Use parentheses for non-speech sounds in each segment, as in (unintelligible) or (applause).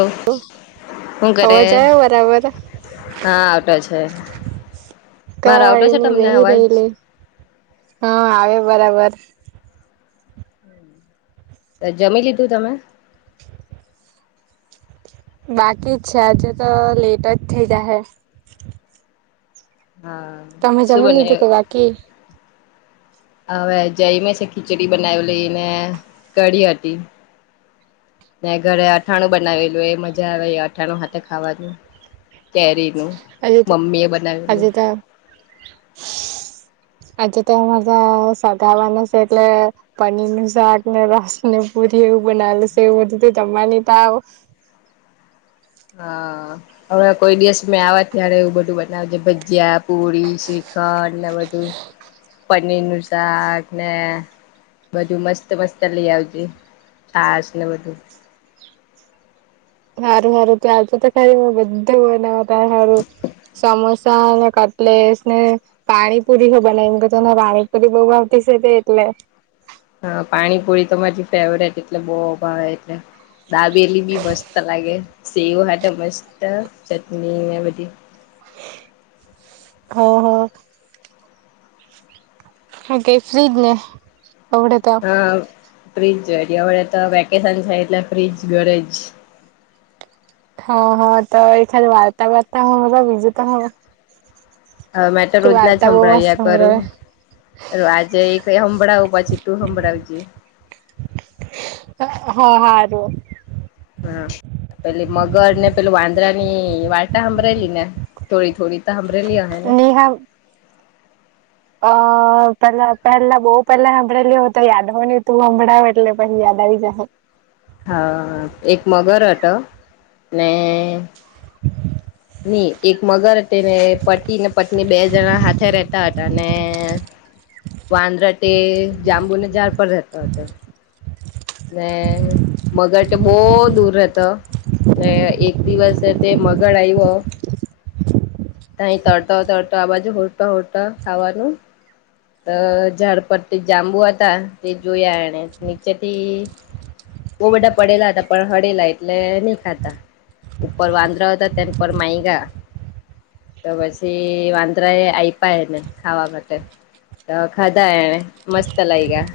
ઓ, હું કરે? અવાજ આવ્યો બરાબર હા આવો છે. મારો કઈ આવતો છે નઈ તમને બેહી અવાજ રઈલી હાવ આવે. બરાબર, જમી લીધું તમે બાકી જ છે આજે તો લેટ જ થઇ જાહે. હા તમે શું જમી લીધું કે બનાયવું બાકી હવે જઈમે છે ખીચડી બનાવીલી ને કઢી હતી. ને ઘરે અથાણું બનાવેલું એ મજા આવે અથાણું હાથે ખાવાનું કેરી નું આજે તો મમ્મી એ આજે બનાવેલું. તો આજે તો (unintelligible) સધાવાના છે એટલે પનીર નું શાક ને રસ ને એવું પૂરી એવું બનાવેલું સે (unintelligible) જમાની તા આવ (inaudible) હા હવે કોઈ દિવસ મેં આવે ત્યારે એવું બધું બનાવજે ભજીયા પુરી શી ખંડ ને બધું પનીર નું શાક ને બધું મસ્ત મસ્ત લઈ આવજે છાશ ને બધું હારું હારું તું આવજે તો ખરી મેં બધું બનાવા તારા હારું સમોસા ને કટલેસ ને પાણીપુરી હો બનાઈ મુકા તને પાણીપુરી બો ભાવતીસે તે એટલે (inaudible) હા પાણીપુરી તો મારી ફેવરેટ એટલે બો ભાવે એટલે દાબેલી બી મસ્ત લાગે. સેવ હાટે મસ્ત ચટણી ને બધી હા હા. ઓકે ફ્રી જને અવડેતો હા ફ્રીજ વરી અવળે તો વેકેશન છે એટલે ફ્રીજ ઘરે જ. હા હા તો એકાદ વાર્તા બાર્તા હમભડાવ બીજું તો હું હ મેં તો તું રોજ ના જ વાર્તા બહુ મસ્ત હભળાવ્યા કરું. સંભળાવે અ આજે એક હભળાવું પછી તું હભળાવજે. હા હારુ. હા. પેલી મગર ને પેલ વાંદરા ની વાર્ટા સાંભળેલી ને થોડી થોડી હાંભડેલી અહે ને નેહા અ પેલા પહેલા બો પહેલા હાભળેલી હોય તો યાદ હો ની તું હભળાવ એટલે પહિ યાદ આવી જાહે (inaudible) હા એક મગર હતો ને ની એક મગર તેને પતિ ને પત્ની બે જણા હાથે રેતા હતા ને વાંદરો તે જાંબુના ઝાડ પર રહેતો હતો. ને મગર તો બો દૂર રેતો ને એક દિવસે તે મગર આવ્યો તહી તરતો તરતો આ બાજુ હોધતો હોધતો ખાવાનું. તો ઝાડ પરથી જાંબુ હતા તે જોયા એને નીચેથી બો બધા પડેલા હતા પણ હળેલા એટલે ની ખાધા ઉપર વાંદરા હતા તેન પર માયગા તો પછી વાંદરા એ આયપા એને ખાવા માટે તો ખાધા એને મસ્ત લાયગા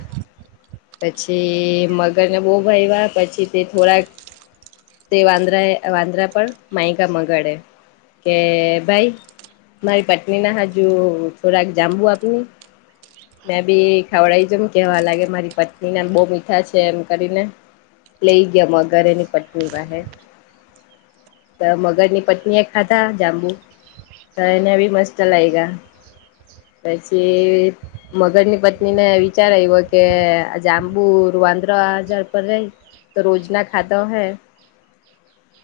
પછી મગરને બહુ ભાઈવા પછી તે થોડાક તે વાંદરાએ વાંદરા પણ માયગા મગડે કે ભાઈ મારી પત્ની ના હાજુ થોરાક જાંબુ આપની. મેં બી ખાવડાઈ જોમ કેવા લાગે મારી પત્ની નેમ બો મીઠા છે એમ કરીને લઈ ગીયો મગર એની પટની પાહે તો મગરની પત્ની એ ખાધા જાંબુ તો એને બી મસ્ત લાયગા પછી મગર ની પત્ની ને વિચાર્યો કે આ જાંબુ વાંદરા જાતા નઈ ત રોજના ખાતા ઓહે.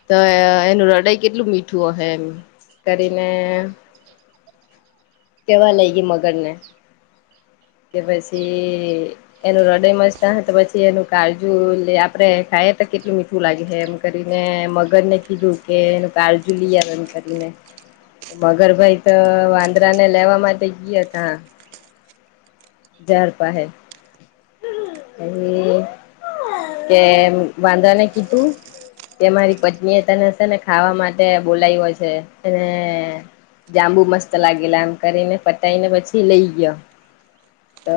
તો એનું રડાઈ કેટલું મીઠું અહે એમ કરીને. કેવા લઈ ગઈ મગર ને. કે પછી એનું હૃદય મસ્ત ઓહે તો પછી એનું કાળજુ આપડે ખા એ તો કેટલું મીઠું લાગે હે એમ કરીને મગર ને કીધું કે એનું કળજુ લી આવ એમ કરીને. મગરભાઈ તો વાંદરા ને લેવા માટે ગયા તા. ઝાડ પાહે પહી. કે વાંદરાને કીધું. તે મારી પત્ની એ તને છે ને ખાવા માટે બોલાય્વો છે અને જાંબુ મસ્ત લાગેલા એમ કરીને પતાઈને પછી લઈ ગયો. તો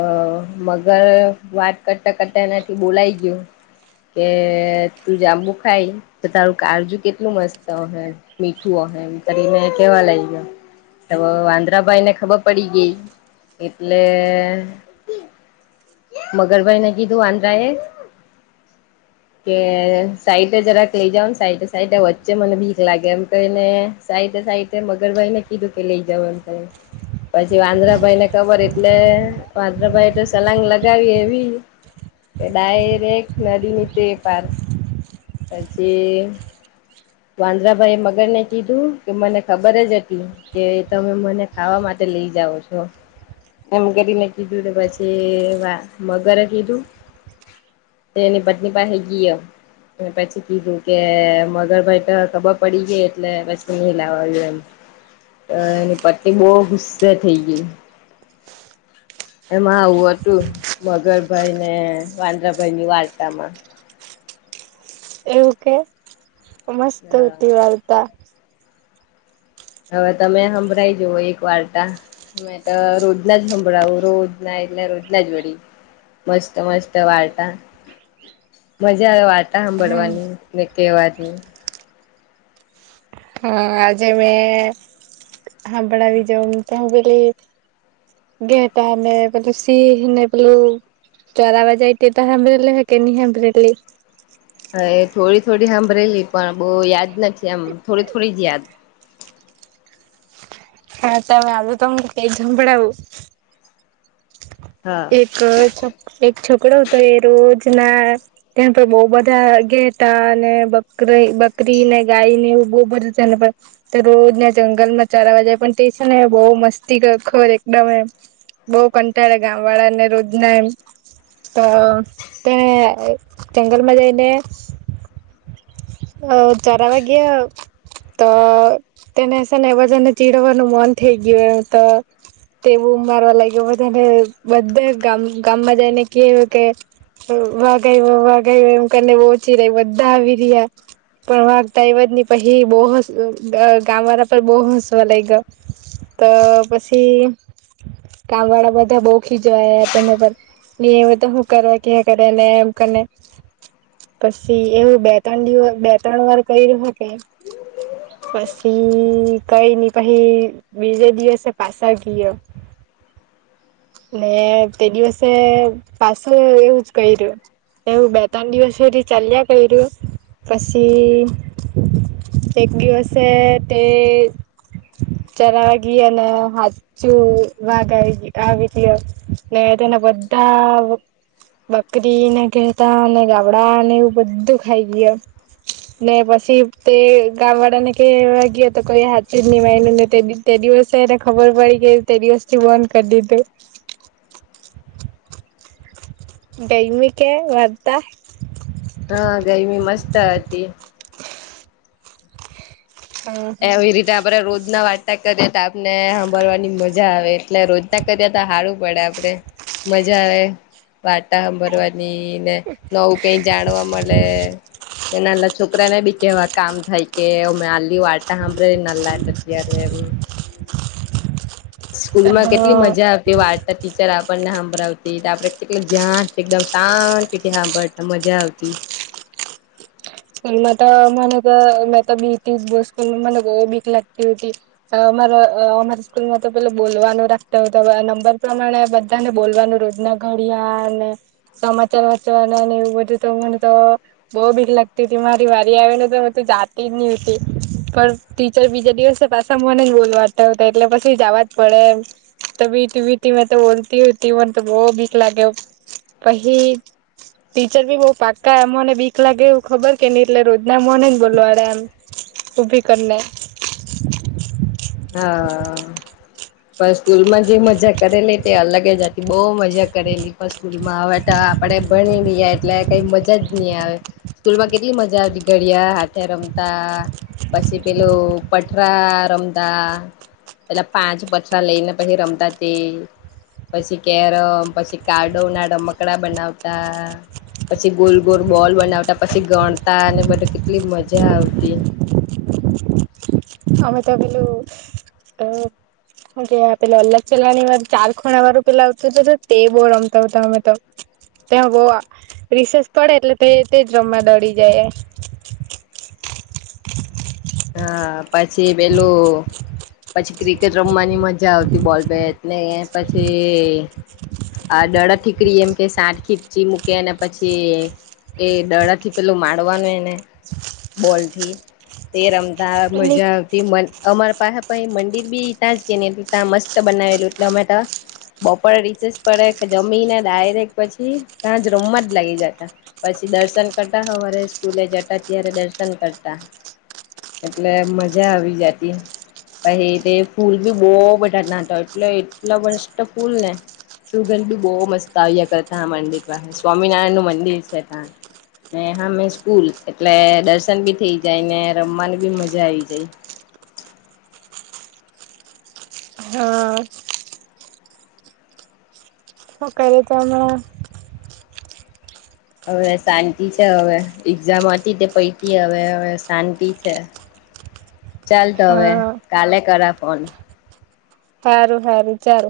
મગર વાત કરતા કરતા એનાથી બોલાઈ ગયું. કે તું જાંબુ ખાઈ તો તારું કાળજુ કેટલું મસ્ત હશે મીઠું અ એમ કરી ને કેવા લાયગો. તો વાંદરાભાઈ ને ખબર પડી ગઈ એટલે મગરભાઈ ને કીધું વાંદરા એ કે સાઈડે જરાક લઈ જાવ ને સાઈડે સાઈડે વચ્ચે મને બીક લાગે એમ કરીને સાઈ ડે સાઈડે મગરભાઈ ને કીધું કે લઈ જાવ એમ કરીને પછી વાંદ્રા ભાઈ ને ખબર. એટલે વાંદરાભાઈ તો સલાંગ લગાવી એવી. એ ડાયરેક્ટ નદી ની તે પાર પછી. વાંદરાભાઈ એ મગરને કીધું કે મને ખબર જ હતી કે તમે મને ખાવા માટે લઈ જાઓ છો. એમ કરીને કીધું કે પછી વા મગરે કીધું. તે એની પત્ની પાસે ગીયો ને પછી કીધું કે મગરભાઈ તે ખબર પડી ગઈ એટલે પછી ની લાવાયું એમ. એની પત્ની બો ગુસ્સે થઇ ગઈ. એમાં આવું હતું મગરભાઈ ને વાંદરાભાઈ ની વાર્તામાં. એવું કે મસ્ત હા હતી વાર્તા. હવે તમે હંભરાવી જવો એક વાર્તા મેં તો રોજ ના જ હંભળાવું રોજના એટલે રોજના જ વડી મસ્ત મસ્ત વાર્તા. મજા આવે વાર્તા હા હાંભળવાની ને કેવાની. હા આજે મેં હાંભળાવી જોમ તમે બધી. ઘેટાં ને બધું સિંહ ને પેલી. ચરાવાજાય તે તો હાંબરેલી હે કે ની હાંબરેલી હાએ થોડી થોડી હાંબરેલી પણ બો યાદ નથી એમ થોડી થોડી જ યાદ. (inaudible) હા તમે આવે તો હું તેજ હંભળાવું. હા એક છ એક છોકરો હતો એ રોજ ના તેના પર બો બધા ઘેટાં અને બકરી બકરીને ગાય નેવું બો બધા ચાલપા તે રોજનાં જંગલ ના ચારવા જાય પણ તે છે ને બોવ મસ્તી ખોર (unintelligible) બો કંટાળે ગામ વાળાને રોજ ના એમ. તો તે જંગલમાં જઈને અ ચરાવા ગયા. તો તેને શે ને બધાને ચીડવાનું મન થઈ ગયું એમ તો તે બુમ મારવા લાગ્યું બધાને બધા ગામ ગામમાં જઈને કેય કે વાઘ આયવો વાઘ આયવો એમ કરીને બોવ ચીરે બધા આવી રિયા. પણ વાગ તો આયવો જ ની પહી બો હસ ત ગામ વાળા પર બો હસવા લાયગો. તો પછી કામ વાળા બધા બો ખીજવાયા તેના પર ની આયો તો હું કરવા કેયા કરેને એમ કરી. પછી એવું બે ત્રણ દિવસ બે ત્રણ વાર કયરુ હું કે. પછી કઈ ની પહી બીજે દિવસે પાછા ગીયો. (unintelligible) ને તે દિવસે પાછો એવું જ ક રહ્યું એવું બે ત્રણ દિવસ સુધી ચાલ્યા કર્યું પછી ટેગગશે તે ચરા એનું હચુ વાગ આવી ને તેના બધા બકરીને ઘેતા અને ગબડા ને એવું બધું ખાઈ ગય ને પછી તે ગામ વાળા ને ક વા ગયો તો કોઈ હાથ જ વાયને દિવસે એને ખબર પડી કે તે દિવસથી બંધ કરી દીધું દૈમિક વતા હા ગરમી મસ્ત હતી હા હા એવી રીતે આપણેે રોજના વાર્તા કરીએ ને સાંભરવાની મજા આવે એટલે રોજતા કર્યા તો હારું પડે આપડે મજા આવે વાટા હભરવા ને નવું કઈ જાણવા મળે નાના છોકરાને બી કેવા કામ થઈ કે અ વાતાા સાંભળ નલ અત્યારે સ્કૂલ માં કેટલી હા મજા આવતી વાર્તા ટીચર આપણને સાંભળાવતા આપડે કેટલું ધ્યા એકમ શા સાંભળતા મજા આવતી (unintelligible) સ્કૂલમાં તો મને તો મે તો બી સ્કૂલ મને બીક લાગતી હતી અમારા સ્કૂલમાં તો પે બોલવાનું રાખતા હોય નંબર પ્રમાણે બધાને બોલવાનું રોજ ના ઘડિયા અને સમાચાર વાચવા એવું બધું તો મને તો બહ ભીક લાગ મારી વારી આવે ને તો હ તું જાતી જ નહતી પણ ટીચર બીજા દિવસે પાછા મને બોલવાતાતા એટલે પછી જવા જ પડે એમ તો બી ત બીતી મેં તો બોલતી હતી મને તો બહ વીિક લાગે પહી ટીચર બી બહ પાકા એમને વીિક લાગે ખબર કે નહ એટલે રોજ ના મોને જ બોલવાડે એમ ઊભી કરીને હા પણ સ્કૂલ માં જે મજા કરેલી તે અલગ જ હતી બહ મજા કરેલી પણ સ્કૂલમાં આ આપણે ભણી રહએ એટલે કઈ મજા જ નહી આવે સ્કૂલમાં કેટલી મજા બીગળ્યા હાથે રમતા પછી પેલું પઠરા રમ પેલા પાંચ પછા લઈને પછી રમતા તે પછી કેરમ પછી કાડોના ડ મકડા બનાવતા પછી ગોલ ગોલ બોલ બનાવતા પછી ગણતા અને બધા કેટલી મજા આવતી (inaudible) અમે તો પેલું અ કે પેલા અલ્ગ ચલાની વાર ચાર ખૂણા વારું પેલા આવતું હતું તે બહ રમતા હતા અમે તો ત્યાં બહ રિસર્ચ પડે એટલે તે જ રમવા દડી જાય (inaudible) હા પછી પેલું પછી ક્રિકેટ રમવાની મજા આવતી બોલ બેટ ને પછી આ દળ ઠીકરી એમ કે સાઠ ખીચી મૂકે અને પછી એ ડડા થી પેલું મારવાનું એને બોલ થી તે રમતા મજા આવતી મન અમારે પાસે મંદિર બી ત્યાં જ કે એ ત્યાં મસ્ત બનાવેલું એટલે અમે ત બપોરે રીસેસ પડે જમીને ડાયરેક પછી ત્યાં જ રમ જ લાગી જતા પછી પછી દર્શન કરતા હોવારે સ્કૂલે જતા ત્યારે દર્શન કરતા એટલે મજા આવી જાતી પછ ફૂલ બી બહ બધા નાતો એટલે એટલા બષ ફૂલ ને સુગંધ બી બહુ મસ્ત આવ્યા કરતા મંદિર પાસે સ્વામિનારાયણ નું મંદિર છે ત હા મે સ્કૂલ એટલે દર્શન બી થઈ જાય ને રમવાની બી મજા આવી જાય. હા શું કરે તો હમણા? હવે શાંતિ છે. હવે એક્ઝામ હતી તે પતી, હવે હવે શાંતિ છે. ચાલ, તો હવે હા કાલે કરા ફોન. સારું, સારું, ચાલ.